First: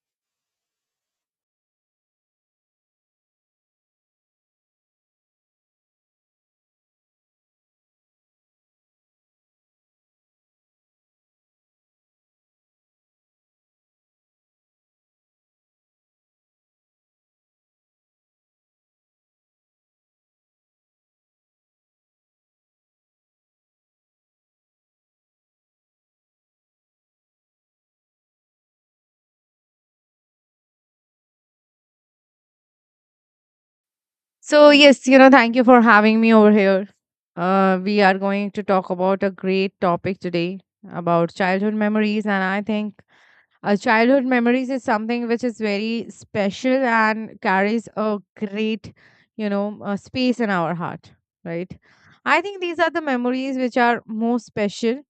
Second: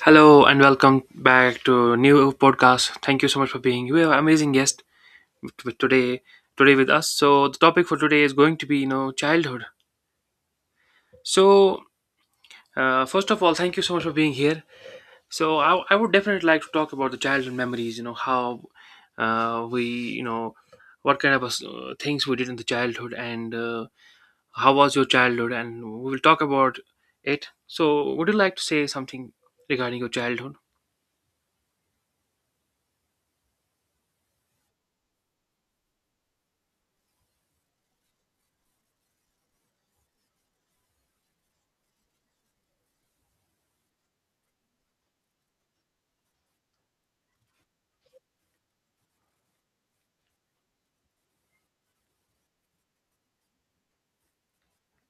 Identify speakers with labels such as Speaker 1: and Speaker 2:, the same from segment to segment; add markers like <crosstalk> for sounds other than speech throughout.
Speaker 1: Hello and welcome back to new podcast. Thank you so much for being here. Amazing guest today today with us. So the topic for today is going to be childhood. So First of all, thank you so much for being here. So I would definitely like to talk about the childhood memories. You know how we what kind of things we did in the childhood and how was your childhood and we will talk about it. So would you like to say something regarding your childhood?
Speaker 2: So, yes, thank you for having me over here. We are going to talk about a great topic today about childhood memories. And I think childhood memories is something which is very special and carries a great, space in our heart, right? I think these are the memories which are most special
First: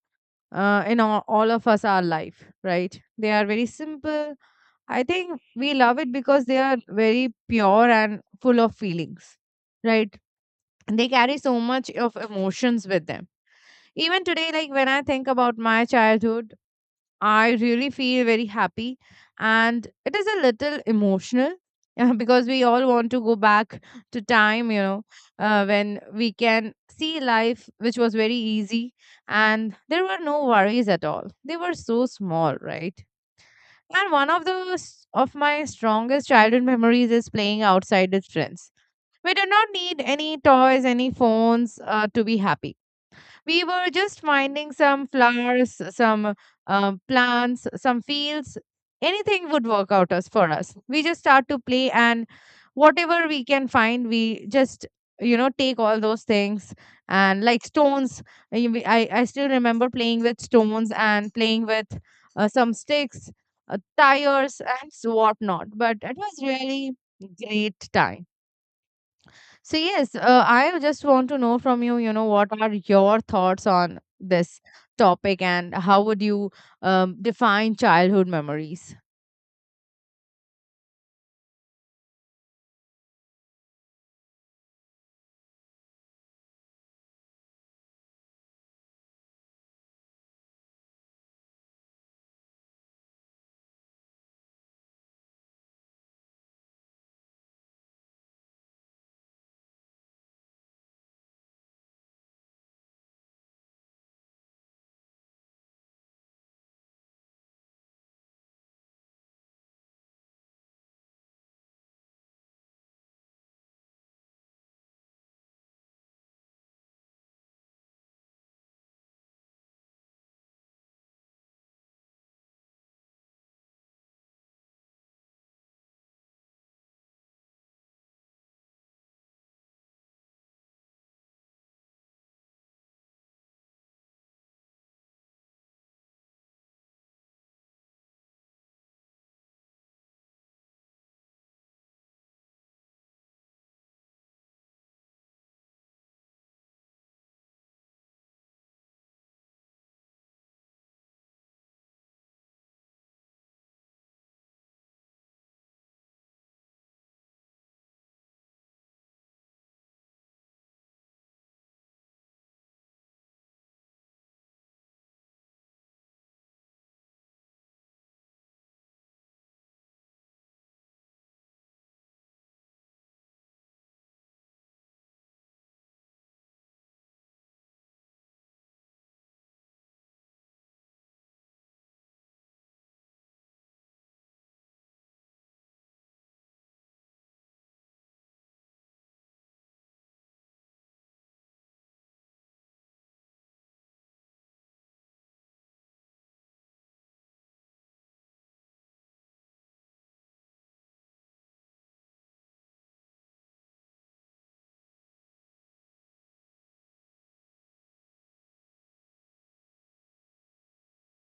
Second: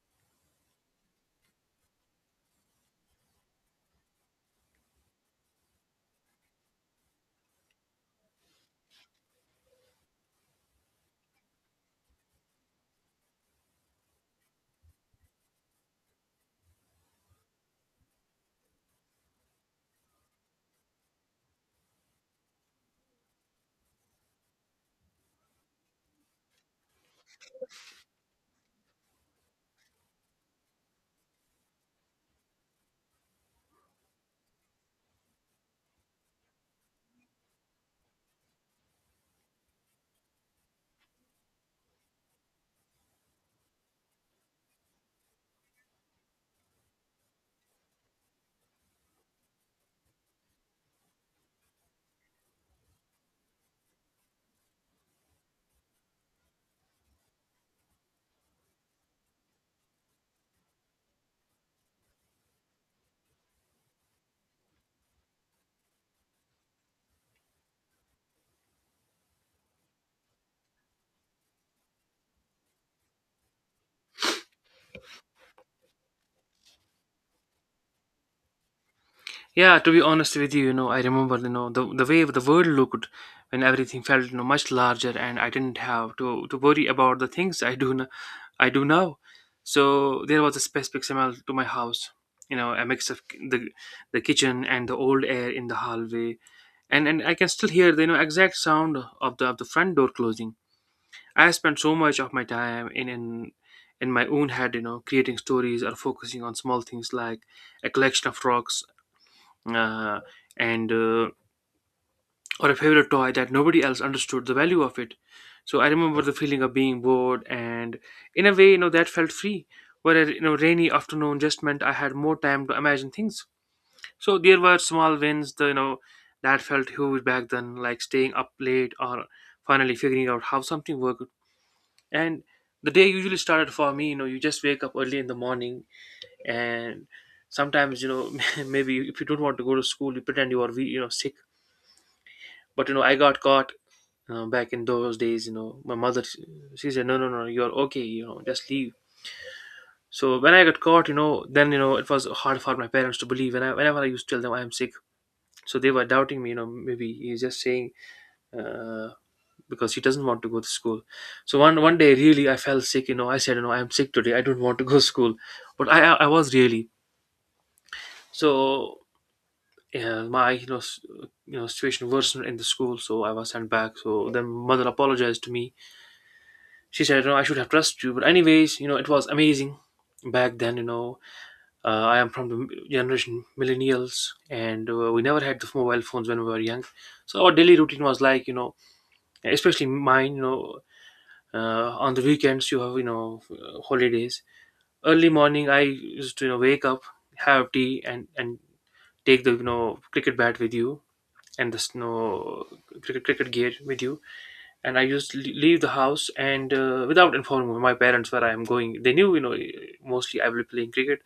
Speaker 2: in all of us, our life, right? They are very simple. I think we love it because they are very pure and full of feelings, right? They carry so much of emotions with them. Even today, like, when I think about my childhood, I really feel very happy, and it is a little emotional. <laughs> Because we all want to go back to time, when we can see life which was very easy and there were no worries at all. They were so small, right? And one of of my strongest childhood memories is playing outside with friends. We do not need any toys, any phones, to be happy. We were just finding some flowers, some plants, some fields. Anything would work out us for us. We just start to play, and whatever we can find, we just take all those things, and like stones. I still remember playing with stones and playing with some sticks, tires, and whatnot. But it was really great time. So yes, I just want to know from you, what are your thoughts on this topic, and how would you define childhood memories?
Speaker 1: Yeah, to be honest with you, you know, I remember, you know, the way the world looked when everything felt, you know, much larger, and I didn't have to worry about the things I do now. So there was a specific smell to my house, you know, a mix of the kitchen and the old air in the hallway, and I can still hear the you know exact sound of the front door closing. I spent so much of my time in my own head, you know, creating stories or focusing on small things like a collection of rocks uh, and or a favorite toy that nobody else understood the value of it. So I remember the feeling of being bored, and in a way, you know, that felt free. Where you know rainy afternoon just meant I had more time to imagine things. So there were small wins, the, you know, that felt huge back then, like staying up late or finally figuring out how something worked. And the day usually started for me, you know, you just wake up early in the morning and sometimes you know <laughs> maybe if you don't want to go to school you pretend you you know sick, but you know I got caught. Back in those days, you know, my mother, she said no, no, no, you're okay, you know, just leave. So when I got caught, you know, then you know it was hard for my parents to believe and whenever I used to tell them I'm sick, so they were doubting me, you know, maybe he's just saying uh, because he doesn't want to go to school. So one day really I felt sick, you know, I said you know I'm sick today, I don't want to go to school, but I was really so yeah, my you know situation worsened in the school, so I was sent back, so then mother apologized to me. She said, you know, I should have trusted you. But anyways, you know, it was amazing back then. You know, uh, I am from the generation millennials, and we never had the mobile phones when we were young. So our daily routine was like, you know, especially mine. You know, on the weekends you have, you know, holidays. Early morning, I used to you know wake up, have tea, and take the you know cricket bat with you and the you know, cricket gear with you and I leave the house and without informing my parents where I am going. They knew, you know, mostly I will be playing cricket,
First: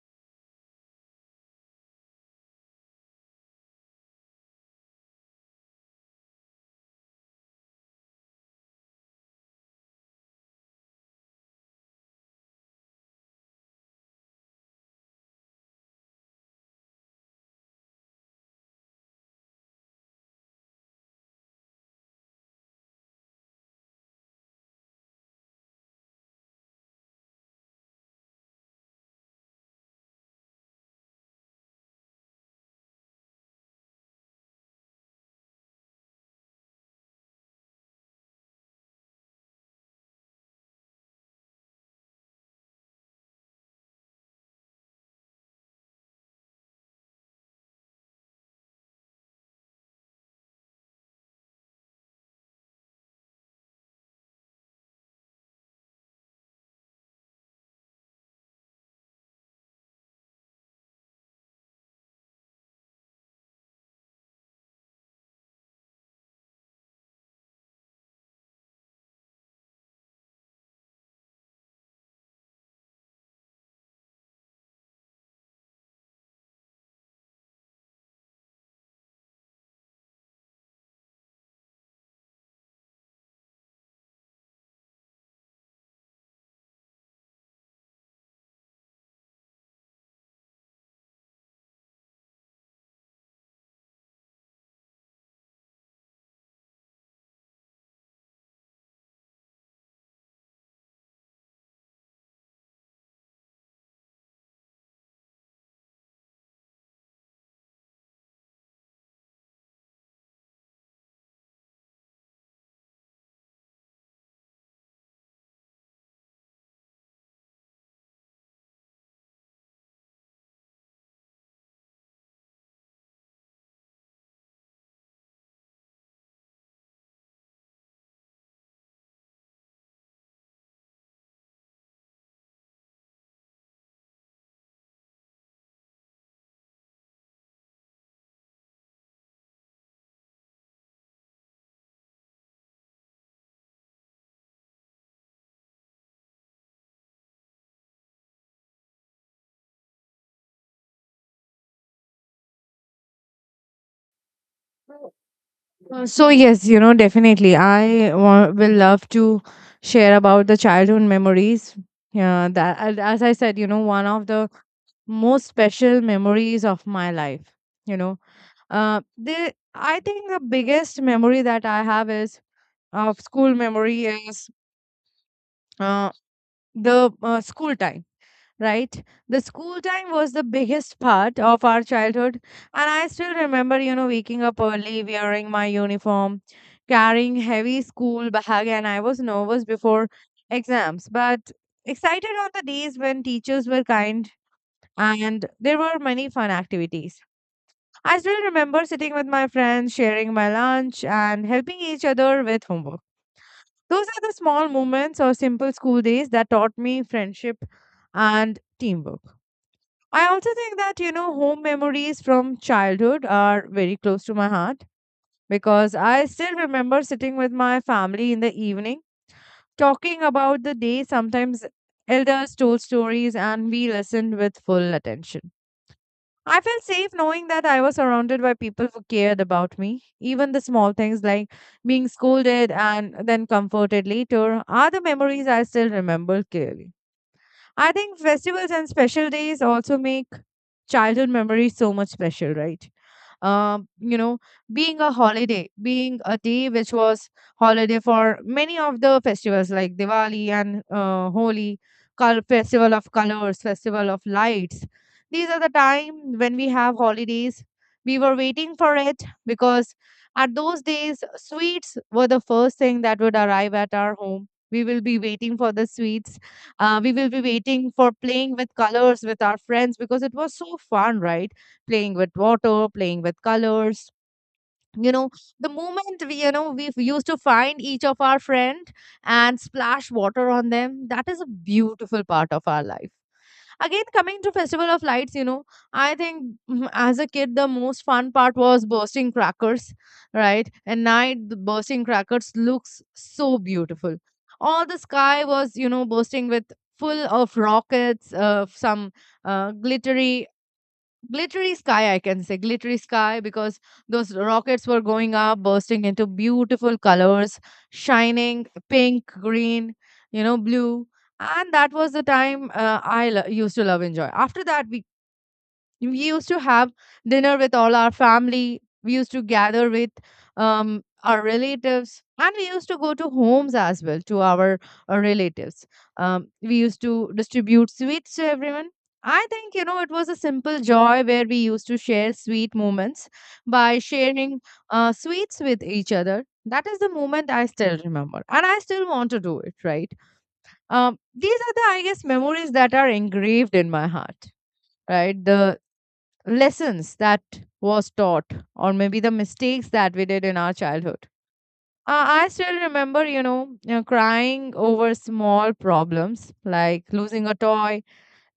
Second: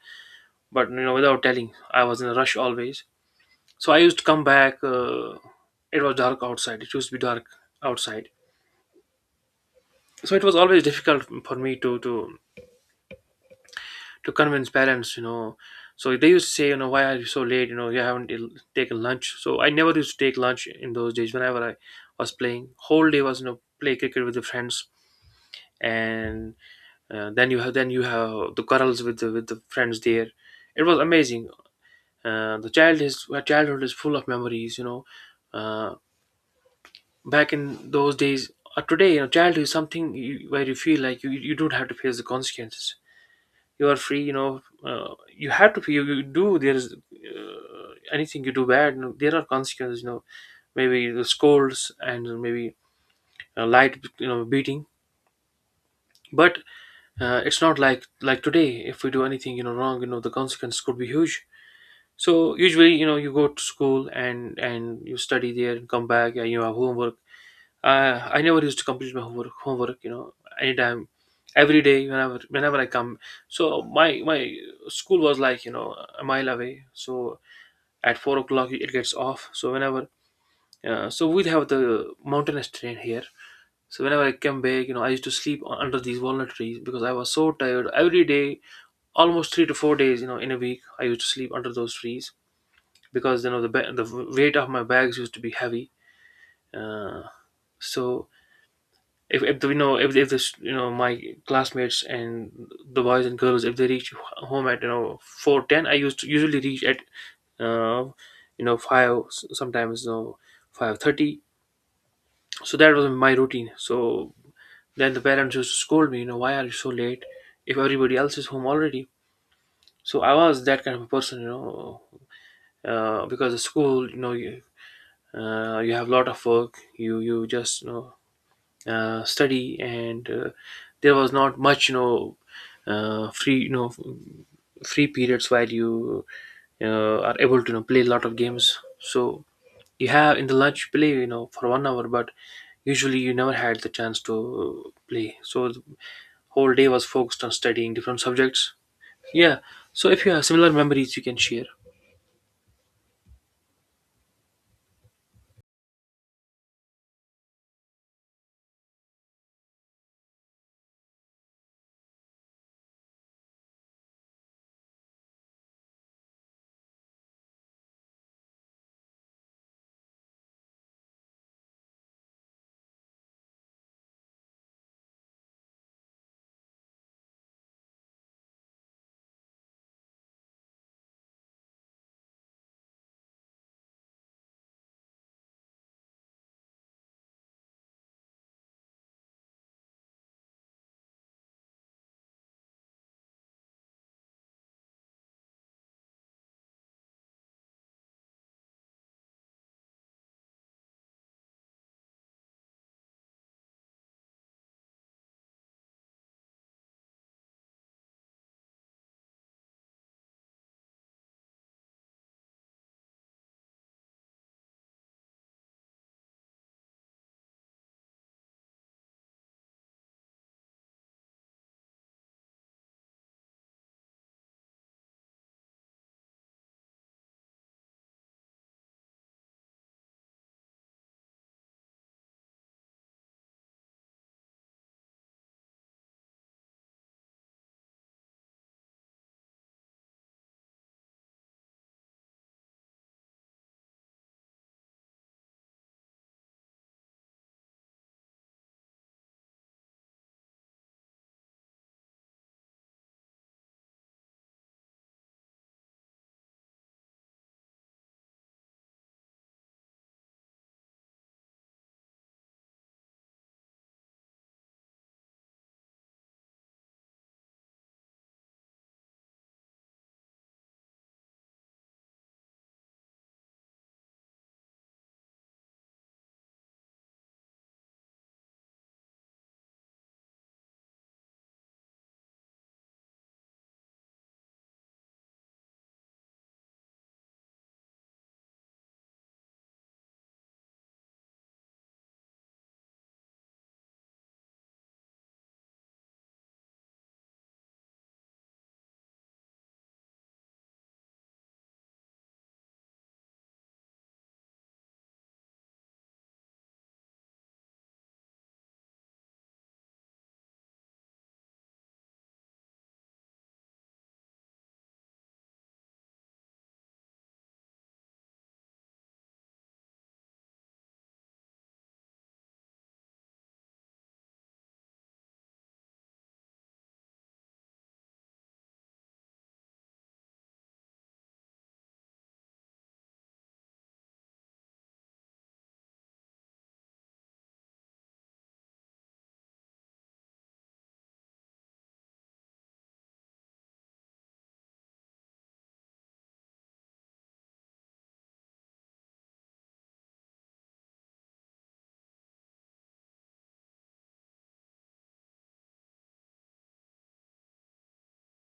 Speaker 1: but you know, without telling, I was in a rush always. So I used to come back. It was dark outside. It used to be dark outside, so it was always difficult for me to convince parents, you know. So they used to say, you know, why are you so late? You know, you haven't taken lunch. So I never used to take lunch in those days. Whenever I was playing, whole day was you know play cricket with the friends and uh, then you have the quarrels with the friends there. It was amazing. The child is childhood is full of memories. You know, uh, back in those days or today, you know, childhood is something where you feel like you don't have to face the consequences. You are free. You know, you have you do there is anything you do bad. You know, there are consequences. You know, maybe the scolds and maybe a light you know beating, but it's not like today if we do anything you know wrong, you know the consequence could be huge. So usually you know you go to school and you study there and come back and you have homework. I never used to complete my homework, you know, anytime, every day, whenever I come. So my school was like you know a mile away, so at four o'clock it gets off, so whenever so we'd have the mountainous train here. So whenever I came back, you know, I used to sleep under these walnut trees because I was so tired. Every day, almost 3 to 4 days, you know, in a week, I used to sleep under those trees because you know the weight of my bags used to be heavy. Uh, so if this you know my classmates and the boys and girls if they reach home at you know 4:10, I used to usually reach at uh, you know sometimes you know 5:30. So that was my routine. So then the parents used to scold me, you know, why are you so late if everybody else is home already? So I was that kind of a person, you know, because the school you have a lot of work, you just you know study and there was not much you know free you know free periods while you are able to you know, play a lot of games. So you have in the lunch play you know for one hour, but usually you never had the chance to play, so the whole day was focused on studying different subjects. Yeah, so if you have similar memories you can share.
Speaker 2: So yes, definitely, I will love to share about the childhood memories. Yeah, that, and as I said, one of the most special memories of my life. You know, the I think the biggest memory that I have is of school memory is uh, the school time, right? The school time was the biggest part of our childhood. And I still remember, waking up early, wearing my uniform, carrying heavy school bag, and I was nervous before exams, but excited on the days when teachers were kind and there were many fun activities. I still remember sitting with my friends, sharing my lunch, and helping each other with homework. Those are the small moments or simple school days that taught me friendship and teamwork. I also think that, home memories from childhood are very close to my heart, because I still remember sitting with my family in the evening, talking about the day. Sometimes elders told stories and we listened with full attention. I felt safe knowing that I was surrounded by people who cared about me. Even the small things like being scolded and then comforted later are the memories I still remember clearly. I think festivals and special days also make childhood memories so much special, right? Um, you know, Being a holiday, being a day which was holiday for many of the festivals like Diwali and Holi, festival of colors, festival of lights. These are the time when we have holidays. We were waiting for it, because at those days, sweets were the first thing that would arrive at our home. We will be waiting for the sweets. We will be waiting for playing with colors with our friends, because it was so fun, right? Playing with water, playing with colors, you know the moment we you know we used to find each of our friend and splash water on them, that is a beautiful part of our life. Again, coming to festival of lights, I think, as a kid the most fun part was bursting crackers, right? At night the bursting crackers looks so beautiful. All the sky was bursting with full of rockets, some uh, glittery glittery sky, I can say glittery sky, because those rockets were going up bursting into beautiful colors, shining pink, green, blue. And that was the time used to love enjoy. After that, we used to have dinner with all our family. We used to gather with our relatives, and we used to go to homes as well to our relatives. We used to distribute sweets to everyone. I think, it was a simple joy where we used to share sweet moments by sharing sweets with each other. That is the moment I still remember, and I still want to do it, right? These are the, I guess, memories that are engraved in my heart, right? The lessons that was taught, or maybe the mistakes that we did in our childhood. I still remember, you crying over small problems like losing a toy,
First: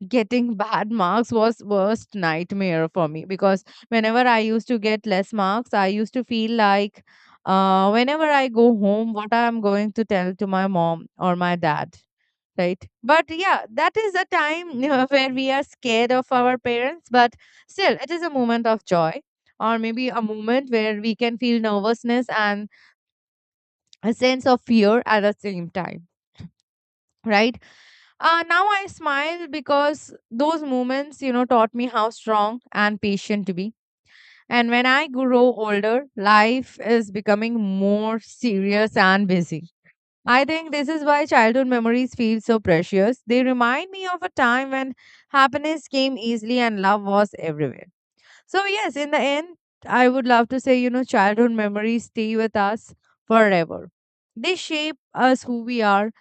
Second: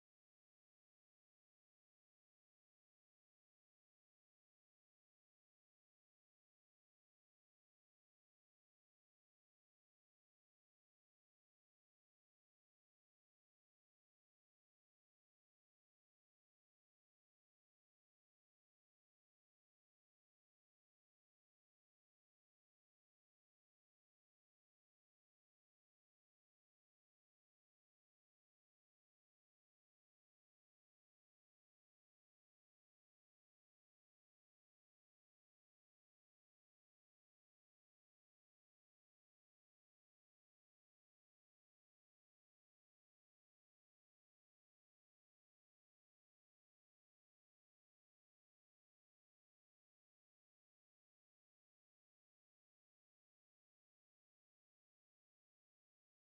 Speaker 2: getting <laughs> bad marks was worst nightmare for me, because whenever I used to get less marks, I used to feel like, whenever I go home, what I'm going to tell to my mom or my dad, right? But yeah, that is a time, <laughs> where we are scared of our parents, but still it is a moment of joy, or maybe a moment where we can feel nervousness and a sense of fear at the same time, right? Now I smile, because those moments, taught me how strong and patient to be. And when I grow older, life is becoming more serious and busy. I think this is why childhood memories feel so precious. They remind me of a time when happiness came easily and love was everywhere. So, yes, in the end, I would love to say, childhood memories stay with us forever. They shape us who we are,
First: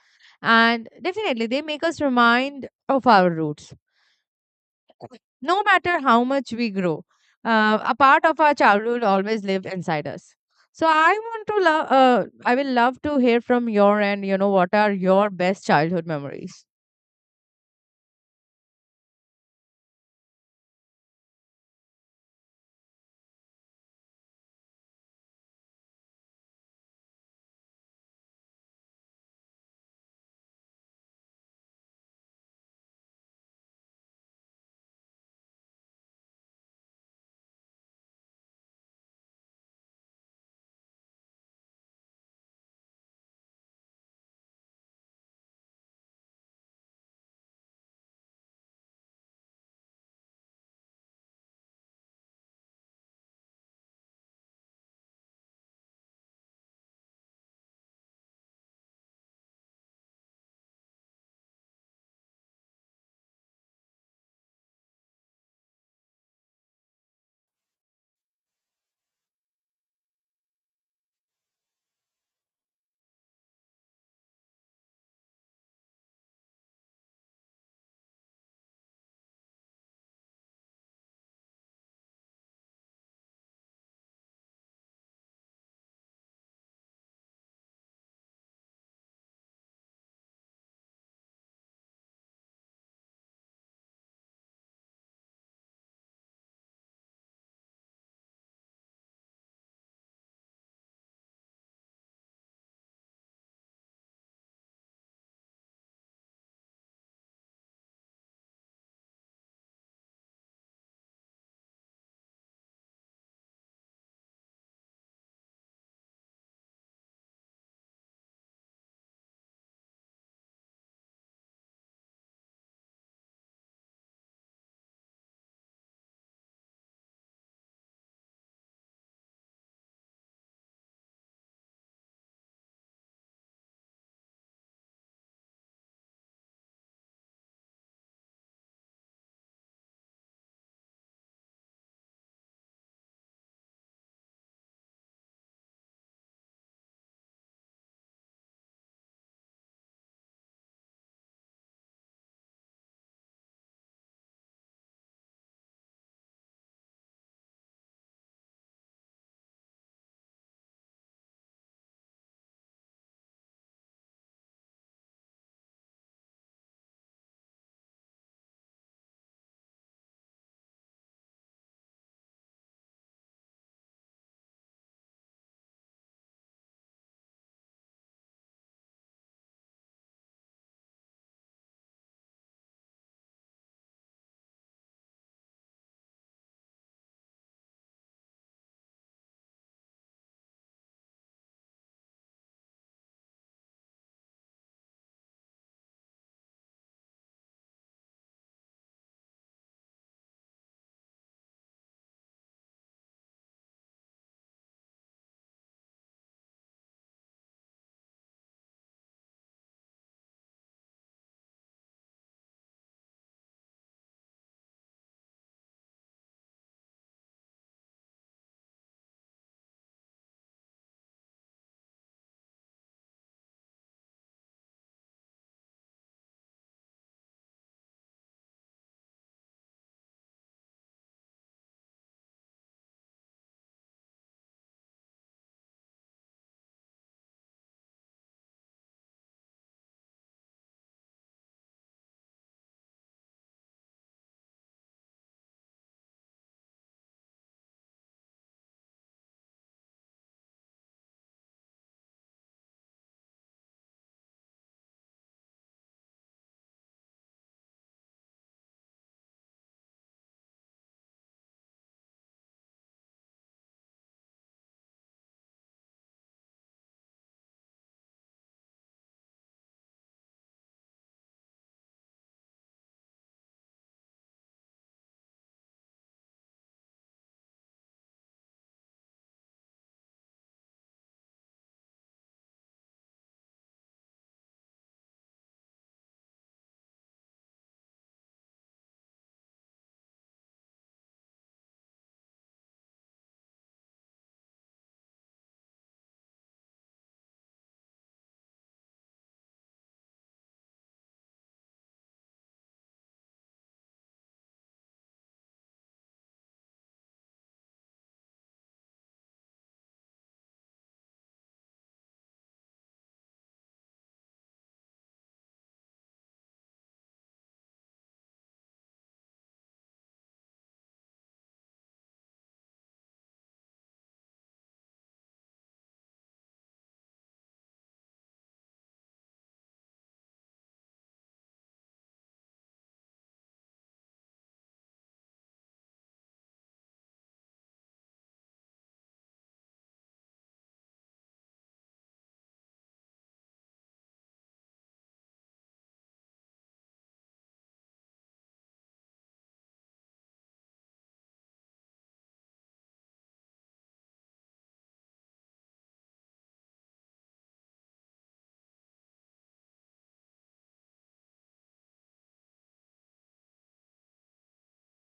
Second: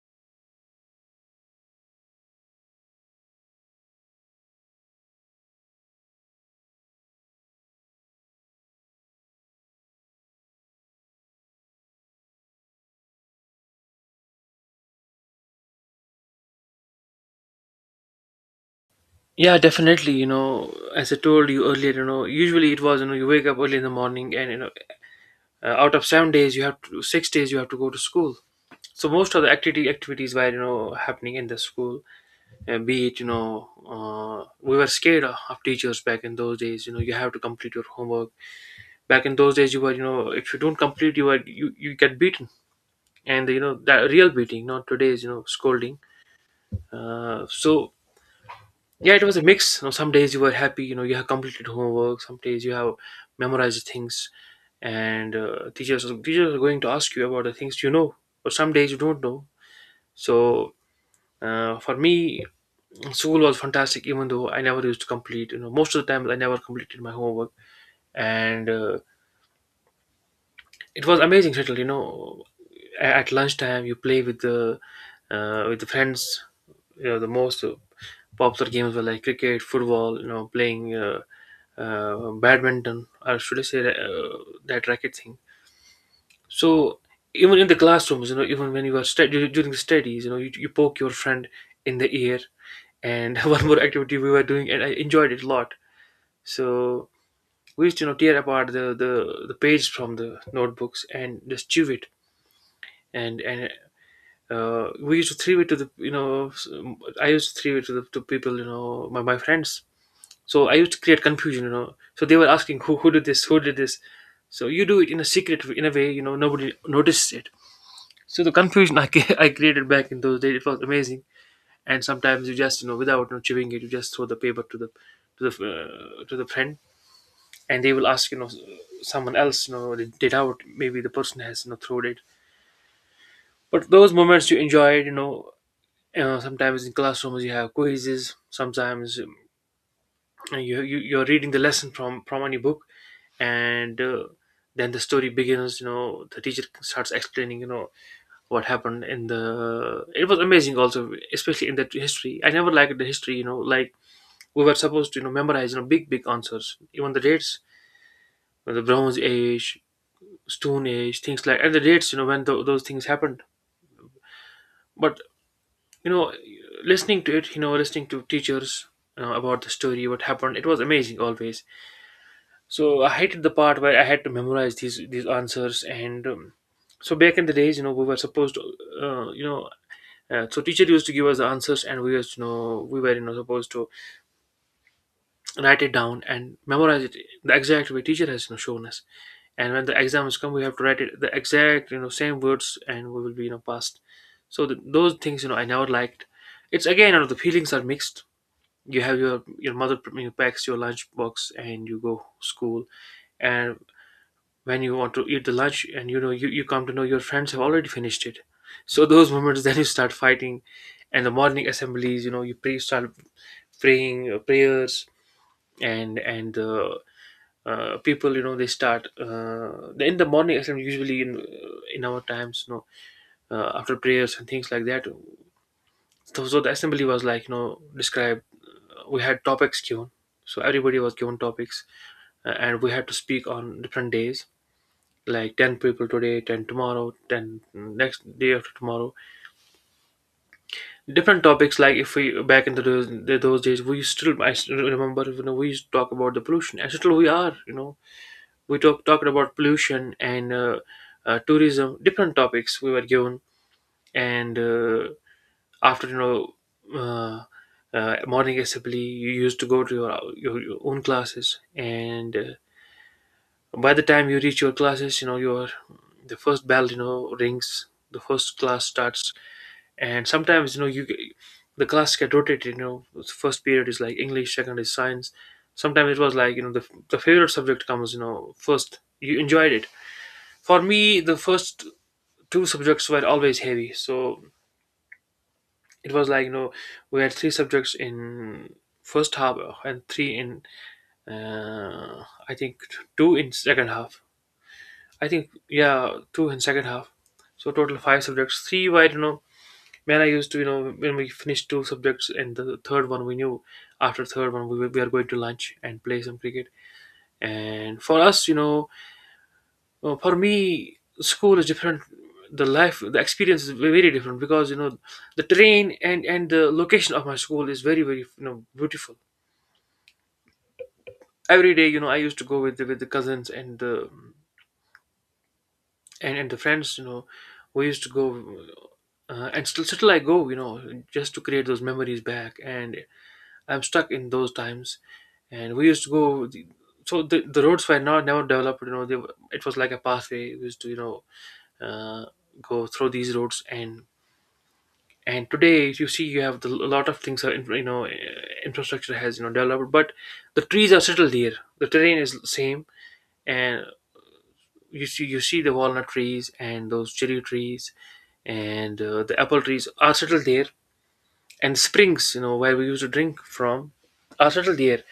Speaker 2: and definitely they make us remind of our roots no matter how much we grow. A part of our childhood always live inside us. So I want to love. I will love to hear from your end. What are your best childhood memories?
Speaker 1: Yeah, definitely. You know, as I told you earlier, you know, usually it was, you know, you wake up early in the morning and, you know, out of 7 days, you have to, 6 days, you have to go to school. So most of the activity activities were, you know, happening in the school, be it, you know, we were scared of teachers back in those days. You know, you have to complete your homework. Back in those days, you were, you know, if you don't complete, you get beaten. And, you know, that real beating, not today's, you know, scolding. So yeah it was a mix, you know, some days you were happy, you know, you have completed homework, some days you have memorized things, and uh, teachers are going to ask you about the things, you know, but some days you don't know. So for me school was fantastic, even though I never used to complete, you know, most of the time I never completed my homework. And it was amazing settle, you know, at lunchtime you play with the friends. You know the most popular games were like cricket, football, you know, playing badminton, or should I say that racket thing. So even in the classrooms, you know, even when you are during the studies, you know, you poke your friend in the ear. And <laughs> one more activity we were doing, and I enjoyed it a lot. So we used to, you know, tear apart the the page from the notebooks and just chew it. And we used to throw it to the, you know, I used to throw it to the to people, you know, my friends. So I used to create confusion, you know. So they were asking who did this, who did this. So you do it in a secret, in a way, you know, nobody notices it. So the confusion <laughs> I created back in those days, it was amazing. And sometimes you just, you know, without you know, chewing it, you just throw the paper to the to the friend, and they will ask, you know, someone else, you know, they did out. Maybe the person has, you know, thrown it. But those moments you enjoyed, you know. Sometimes in classrooms you have quizzes. Sometimes you're reading the lesson from any book and then the story begins. You know, the teacher starts explaining, you know, what happened in the it was amazing also, especially in that history. I never liked the history, you know, like we were supposed to, you know, memorize, you know, big big answers, even the dates, you know, the bronze age, stone age things like and the dates, you know, when those things happened. But you know, listening to it, you know, listening to teachers, you know, about the story what happened, it was amazing always. So I hated the part where I had to memorize these answers. And so back in the days, you know, we were supposed to, you know, so teacher used to give us the answers, and we used to know we were, you know, supposed to write it down and memorize it the exact way teacher has, you know, shown us. And when the exams come, we have to write it the exact, you know, same words, and we will be, you know, passed. So th those things, you know, I never liked. It's again, you know, the feelings are mixed. You have your mother, you know, packs your lunch box and you go school, and when you want to eat the lunch and you know you come to know your friends have already finished it, so those moments <laughs> then you start fighting. And the morning assemblies, you know, you pray start praying prayers. And the people, you know, they start in the morning assembly usually in our times, you know, after prayers and things like that. So, so the assembly was like, you know, described. We had topics given, so everybody was given topics and we had to speak on different days, like 10 people today, 10 tomorrow, 10 next day, after tomorrow, different topics. Like if we back into those days, we still I still remember, you know, we used to talk about the pollution and still we are, you know, we talk talking about pollution and tourism, different topics we were given. And after, you know, uh, morning assembly you used to go to your own classes, and by the time you reach your classes, you know, your the first bell, you know, rings, the first class starts. And sometimes, you know, you the class get rotated, you know, the first period is like English, second is science. Sometimes it was like, you know, the favorite subject comes, you know, first, you enjoyed it. For me, the first two subjects were always heavy, so it was like, you know, we had three subjects in first half and three in I think two in second half. I think, yeah, two in second half. So total five subjects. Three wide, you know, man, I used to, you know, when we finished two subjects and the third one we knew, after third one we are going to lunch and play some cricket. And for us, you know, for me, school is different. The life, the experience is very different because, you know, the terrain and the location of my school is very very, you know, beautiful. Every day, you know, I used to go with with the cousins and the and the friends, you know, we used to go and still I go, you know, just to create those memories back, and I'm stuck in those times. And we used to go. So the roads were not never developed, you know, it was like a pathway we used to, you know, uh, go through these roads. And today if you see you have a lot of things are in, you know, infrastructure has, you know, developed, but the trees are settled here, the terrain is same. And you see, you see the walnut trees and those cherry trees, and the apple trees are settled there. And springs, you know, where we used to drink from, are settled there.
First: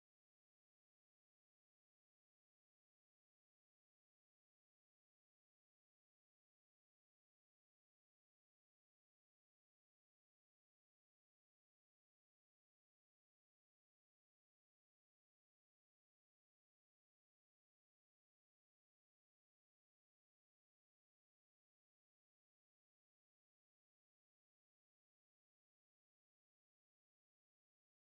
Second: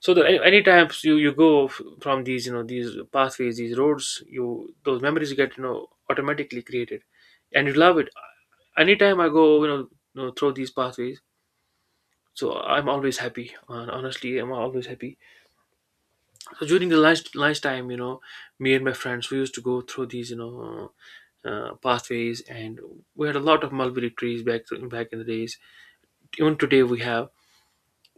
Speaker 1: So any times you go from these, you know, these pathways, these roads, you those memories get, you know, automatically created, and you love it. Anytime I go, you know, you know, through these pathways, so I'm always happy. Honestly, I'm always happy. So during the lunchtime, you know, me and my friends, we used to go through these, you know, pathways, and we had a lot of mulberry trees back in the days. Even today we have,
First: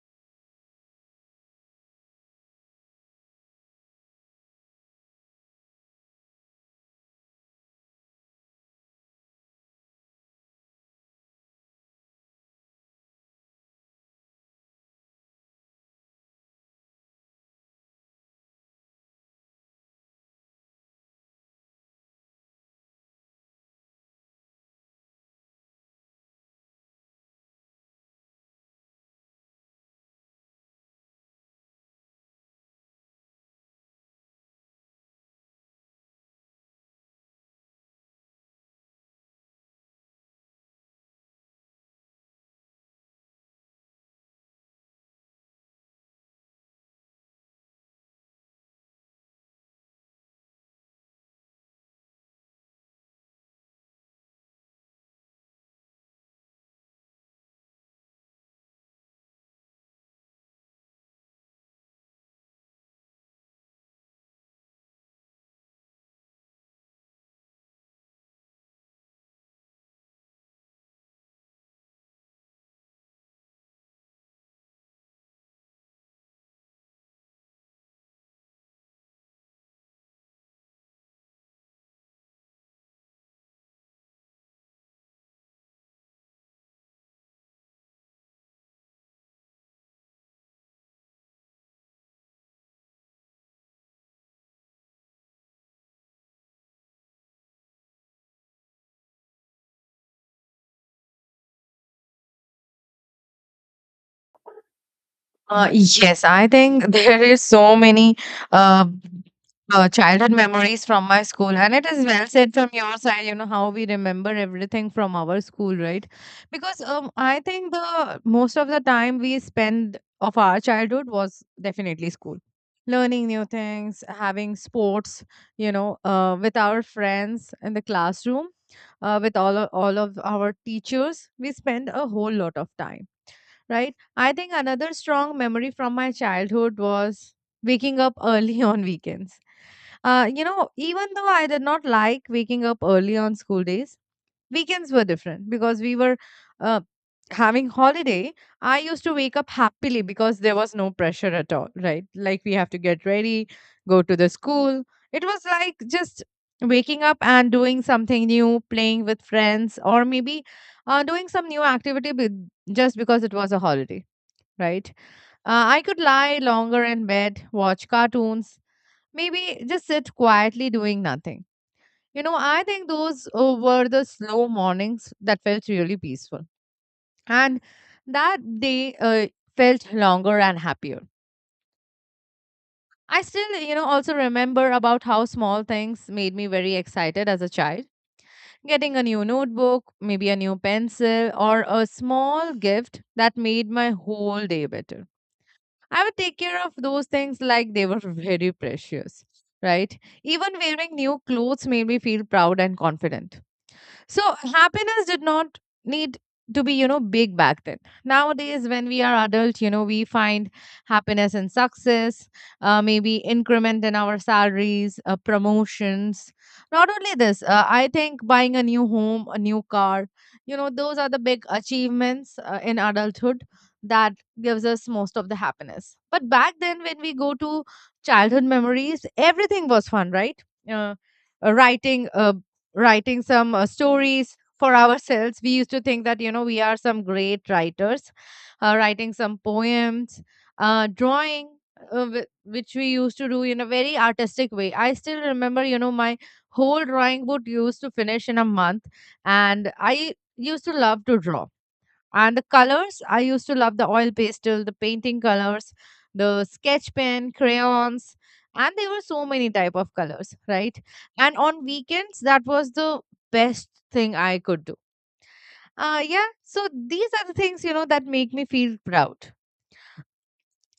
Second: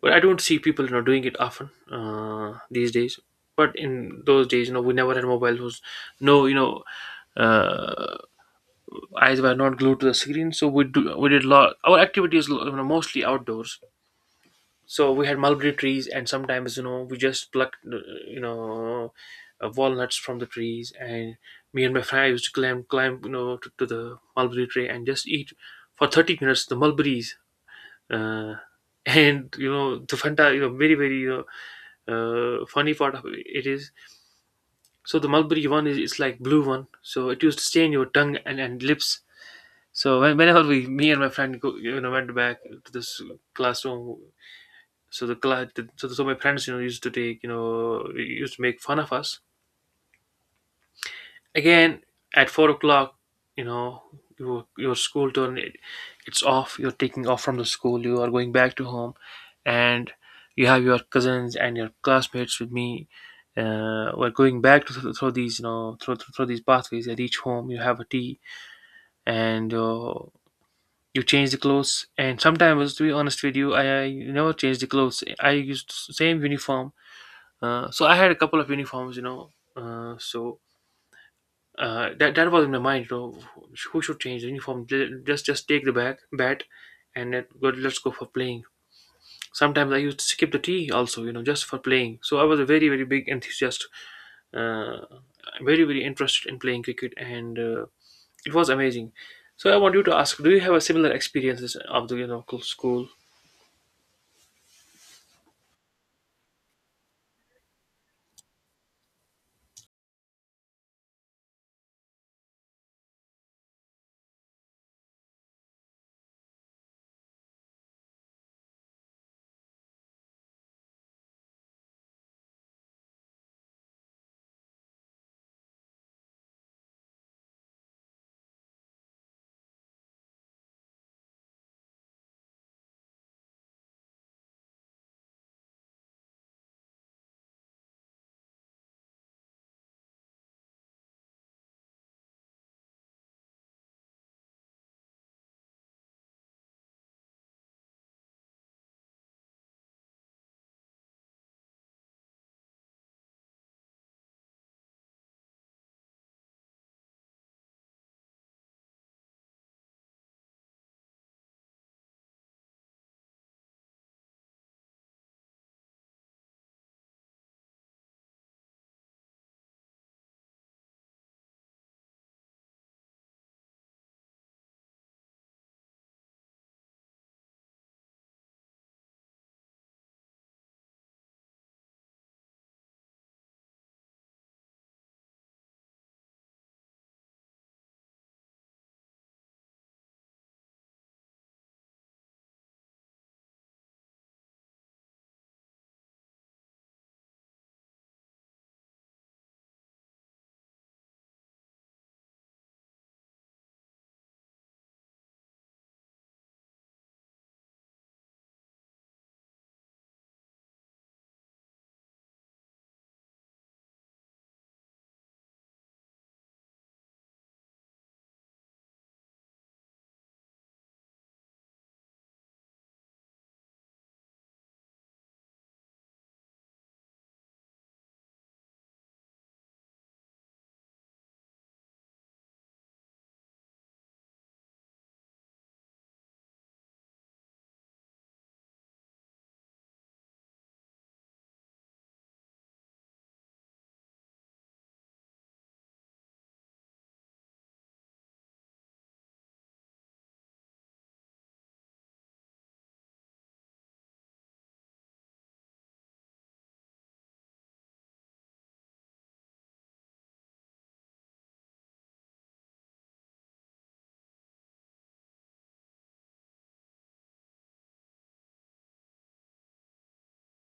Speaker 1: but I don't see people, you know, doing it often these days. But in those days, you know, we never had mobile phones. No, you know, uh, eyes were not glued to the screen, so we did a lot. Our activities, you know, mostly outdoors. So we had mulberry trees, and sometimes, you know, we just plucked you know, walnuts from the trees. And me and my friend used to climb, you know, to the mulberry tree and just eat for 30 minutes the mulberries. uh, <laughs> and you know the fanta, you know, very very funny part of it is, so the mulberry one is it's like blue one, so it used to stay in your tongue and lips. So whenever we me and my friend go, you know, went back to this classroom. So the class, so my friends, you know, used to take you know used to make fun of us again. At 4 o'clock, you know, your school turn it's off, you're taking off from the school, you are going back to home. And you have your cousins and your classmates with me, we're going back to, through these, you know, through these pathways. At each home you have a tea, and you change the clothes. And sometimes to be honest with you, I never changed the clothes, I used the same uniform. So I had a couple of uniforms, you know. So that was in my mind, you know, who should change the uniform? Just take the bag bat, and then go, let's go for playing. Sometimes I used to skip the tea also, you know, just for playing. So I was a very very big enthusiast, uh, very very interested in playing cricket, and it was amazing. So I want you to ask, do you have a similar experiences of the, you know, school?
Speaker 2: Yes, I think <laughs> there is so many uh, childhood memories from my school, and it is well said from your side. You know how we remember everything from our school, right? Because I think the most of the time we spend of our childhood was definitely school, learning new things, having sports, with our friends in the classroom, with all of our teachers. We spend a whole lot of time, right? I think another strong memory from my childhood was waking up early <laughs> on weekends. Even though I did not like waking up early on school days, weekends were different because we were uh, having holiday. I used to wake up happily because there was no pressure at all, right? Like we have to get ready, go to the school. It was like just waking up and doing something new, playing with friends, or maybe doing some new activity just because it was a holiday, right? I could lie longer in bed, watch cartoons, maybe just sit quietly doing nothing. I think those were the slow mornings that felt really peaceful. And that day felt longer and happier. I still, also remember about how small things made me very excited as a child. Getting a new notebook, maybe a new pencil, or a small gift that made my whole day better. I would take care of those things like they were <laughs> very precious, right? Even wearing new clothes made me feel proud and confident. So happiness did not need to be, big back then. Nowadays, when we are adult, we find happiness in success, maybe increment in our salaries, promotions. Not only this, I think buying a new home, a new car, those are the big achievements in adulthood that gives us most of the happiness. But back then, when we go to childhood memories, everything was fun, right? Uh, uh, writing uh, Writing some stories for <laughs> ourselves, we used to think that, we are some great writers, writing some poems, drawing, which we used to do in a very artistic way. I still remember, my whole drawing book used to finish in a month. And I used to love to draw, and the colors, I used to love the oil pastel, the painting colors, the sketch pen, crayons, and there were so many type of colors, right? And on weekends, that was the best thing I could do. Yeah, so these are the things, that make me feel proud.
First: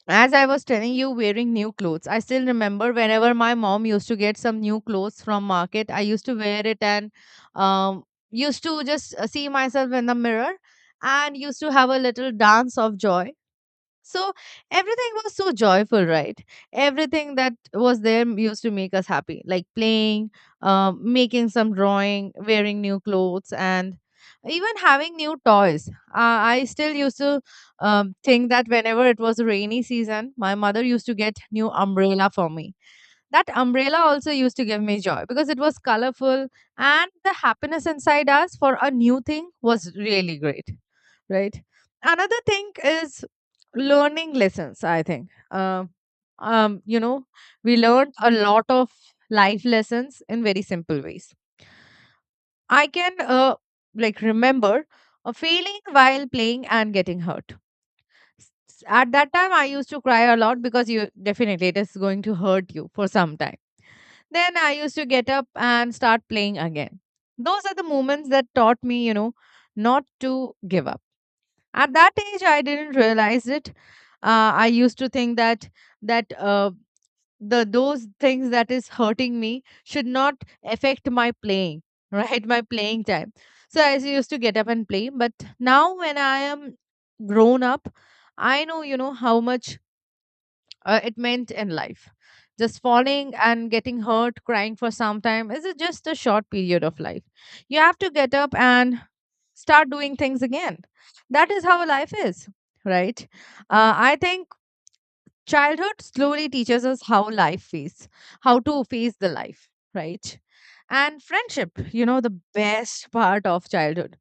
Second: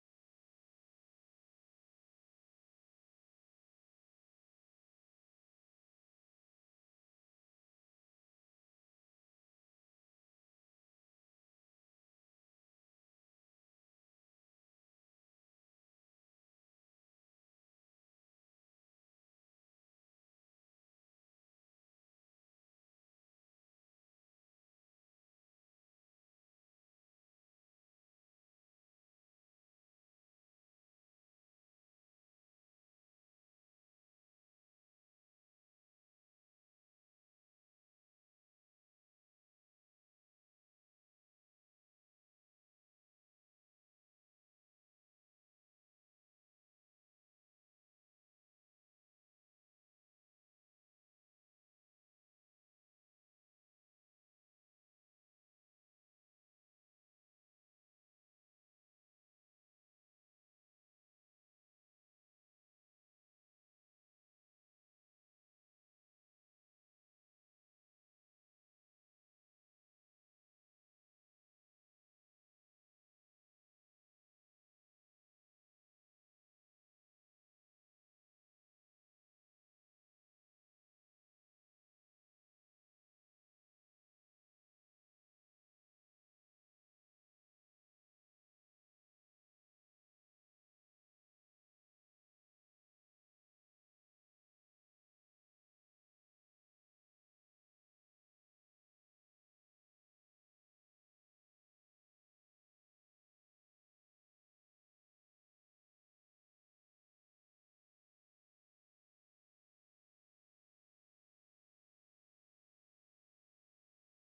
Speaker 2: As I was telling you, wearing new clothes. I still remember whenever my mom used to get some new clothes from market, I used to wear it and um, used to just see myself in the mirror and used to have a little dance of joy, so everything was so joyful, right? Everything that was there used to make us happy, like playing, making some drawing, wearing new clothes, and even having new toys. I still used to think that whenever it was a rainy season, my mother used to get new umbrella for me. That umbrella also used to give me joy because it was colorful, and the happiness inside us for a new thing was really great, right? Another thing is learning lessons, I think. Um, you know, we learned a lot of life lessons in very simple ways. I can like remember a feeling while playing and getting hurt. At that time, I used to cry a lot because you definitely it is going to hurt you for some time, then I used to get up and start playing again. Those are the moments that taught me, you know, not to give up. At that age, I didn't realize it. I used to think that that uh, the those things that is hurting me should not affect my playing, <laughs> right? My playing time. So I used to get up and play. But now, when I am grown up, I know, you know, how much it meant in life. Just falling and getting hurt, crying for some time is just a short period of life. You have to get up and start doing things again. That is how life is, right? I think childhood slowly teaches us how life is, how to face the life, right? And friendship, you know, the best part of childhood.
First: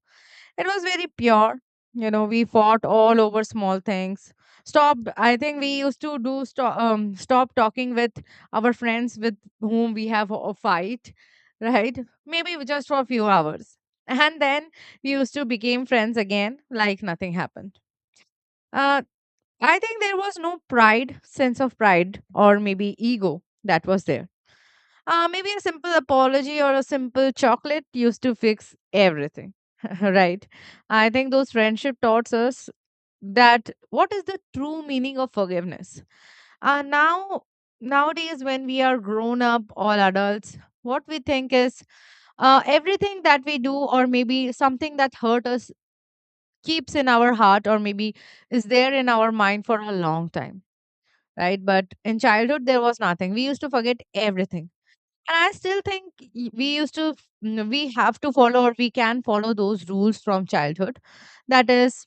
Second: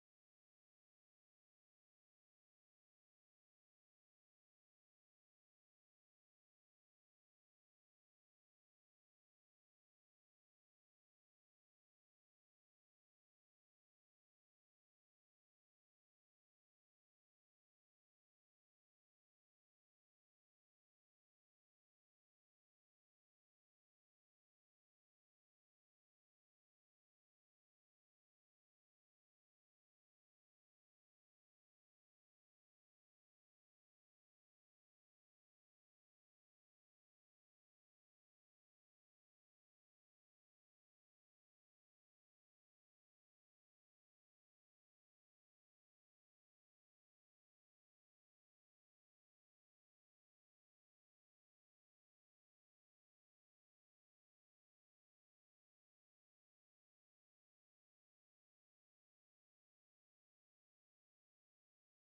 Speaker 2: It was very pure. You know, we fought all over small things. Stop. I think we used to do stop. Stop talking with our friends with whom we have a fight, right? Maybe just for a few hours, and then we used to became friends again, like nothing happened. Uh, I think there was no pride, sense of pride, or maybe ego that was there. Maybe a simple apology or a simple chocolate used to fix everything. <laughs> Right. I think those friendship taught us that what is the true meaning of forgiveness. Uh, now, Nowadays, when we are grown up, all adults, what we think is everything that we do, or maybe something that hurt us, keeps in our heart, or maybe is there in our mind for a long time. Right. But in childhood, there was nothing. We used to forget everything, and I still think we used to, we have to follow or we can follow those rules from childhood, that is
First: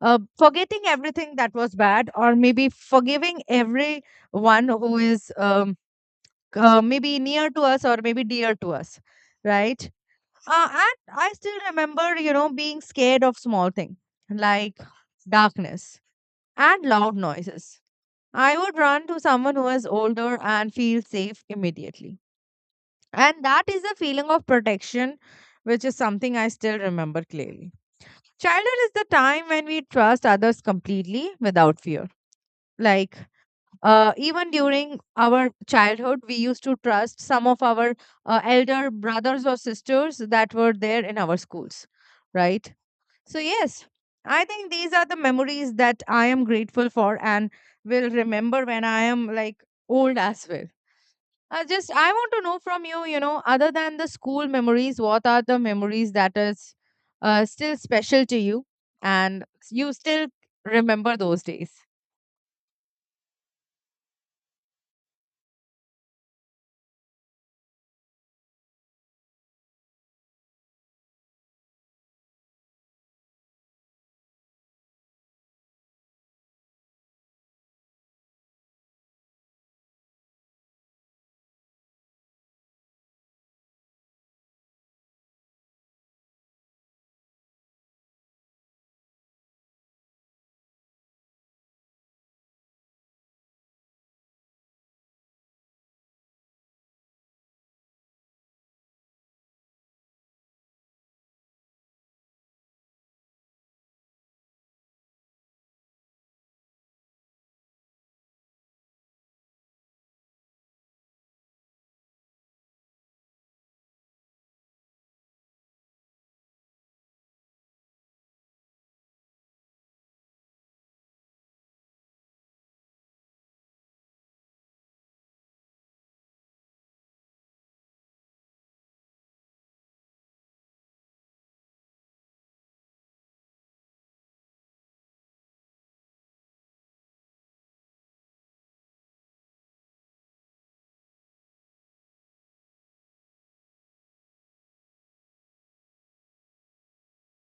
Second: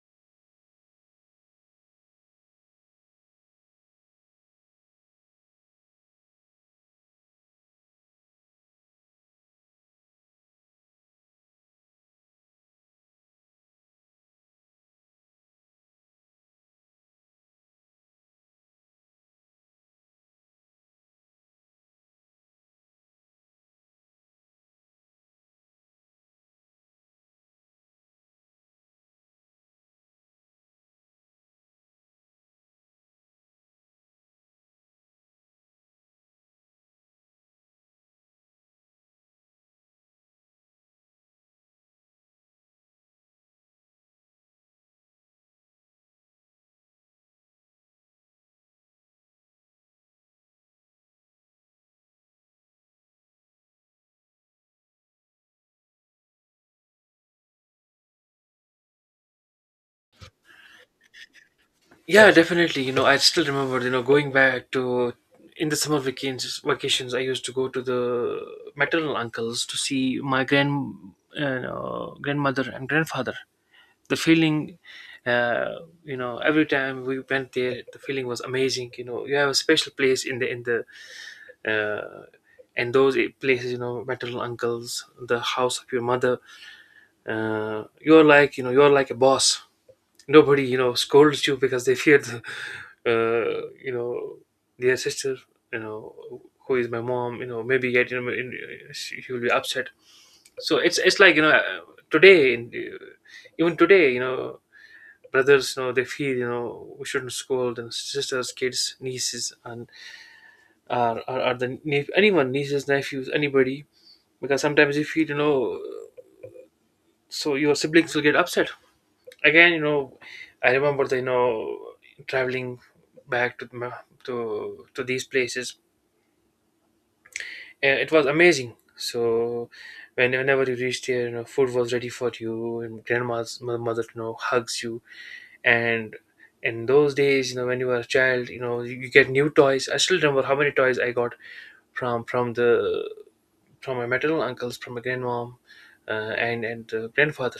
Speaker 2: forgetting everything that was bad or maybe forgiving everyone who is maybe near to us or maybe dear to us, right. And I still remember, you know, being scared of small things, like darkness and loud noises. I would run to someone who was older and feel safe immediately, and that is a feeling of protection, which is something I still remember clearly. Childhood is the time when we trust others completely without fear. Like, even during our childhood, we used to trust some of our elder brothers or sisters that were there in our schools, right? So, yes, I think these are the memories that I am grateful for and will remember when I am like old as well. I want to know from you, you know, other than the school memories, what are the memories that is still special to you and you still remember those days?
Speaker 1: Yeah, definitely. You know, I still remember, you know, going back to in the summer vacations, I used to go to the maternal uncles to see my grandmother and grandfather. The feeling, uh, you know, every time we went there, the feeling was amazing. You know, you have a special place in the uh, and those places, you know, maternal uncles, the house of your mother. You're like, you know, you're like a boss. Nobody, you know, scolds you because they fear <laughs> you know, their sister, you know, who is my mom, you know, maybe yet, you know, she will be upset. So it's like, you know, today, even today, you know, brothers, you know, they feel, you know, we shouldn't scold, and sisters, kids, nieces, and are the anyone, nieces, nephews, anybody, because sometimes you feel, you know, so your siblings will get upset again. You know, I remember the, you know, traveling back to to these places, and it was amazing. So whenever you reached here, you know, food was ready for you, and grandma's mother, you know, hugs you. And in those days, you know, when you were a child, you know, you get new toys. I still remember how many toys I got from the from my maternal uncles, from my grandmom, and grandfather.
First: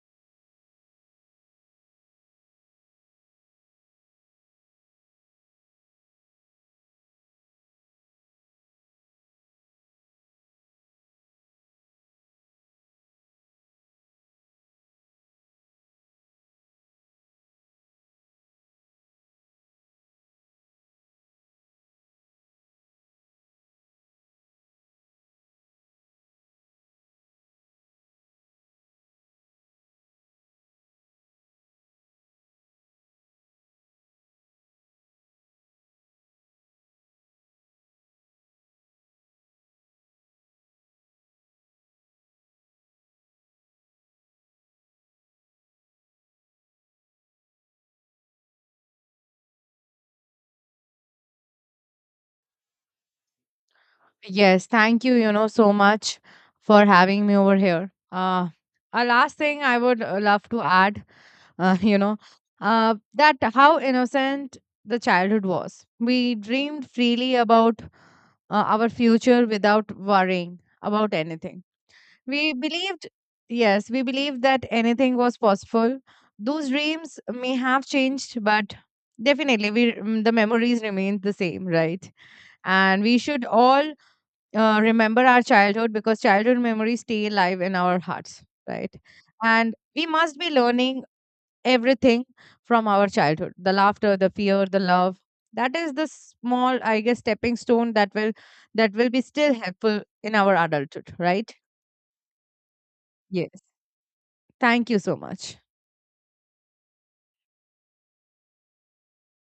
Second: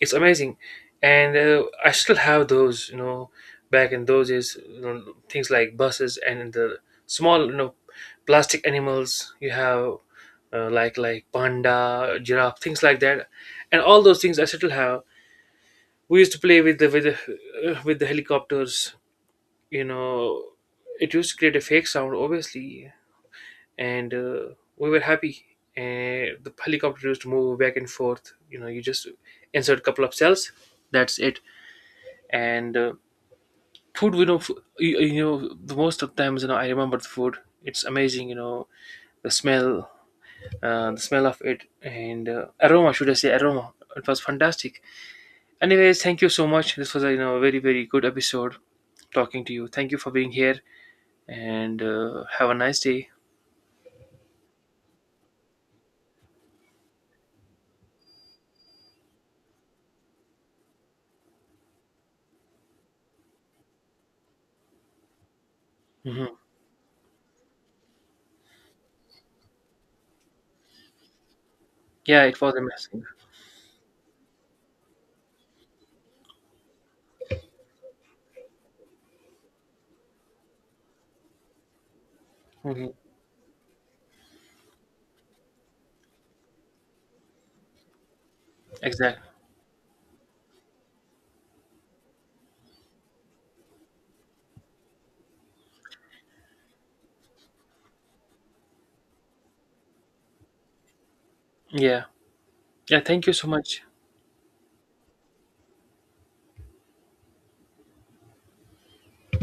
Speaker 1: It's amazing. And I still have those, you know, back in those days, you know, things like buses and the small, you know, plastic animals you have, like panda, giraffe, things like that. And all those things I still have. We used to play with the with with the helicopters, you know, it used to create a fake sound obviously. And we were happy. And the helicopter used to move back and forth, you know, you just insert a couple of cells, that's it. And food we know you, you know, the most of times, you know, I remember the food. It's amazing, you know, the smell, the smell of it and aroma, should I say aroma, it was fantastic. Anyways, thank you so much, this was a, you know, a very very good episode talking to you. Thank you for being here, and have a nice day.
Speaker 2: Yes, thank you, you know, so much for having me over here. A last thing I would love to add, <laughs> you know, that how innocent the childhood was.
Speaker 1: Hmm.
Speaker 2: We dreamed freely about our future without worrying about anything.
Speaker 1: Yeah, it
Speaker 2: We
Speaker 1: was amazing.
Speaker 2: believed, yes, we believed that anything was possible. Those dreams may have changed, but definitely we, the memories remain the same, right?
Speaker 1: Hmm.
Speaker 2: And we should all remember our childhood because childhood memories stay alive in our hearts, right?
Speaker 1: Exactly.
Speaker 2: And we must be learning everything from our childhood, the laughter, the fear, the love. That is the small, I guess, stepping stone that will, that will be still helpful in our adulthood, right?
Speaker 1: Yeah, yeah, thank you so
Speaker 2: Yes.
Speaker 1: much.
Speaker 2: Thank you so much.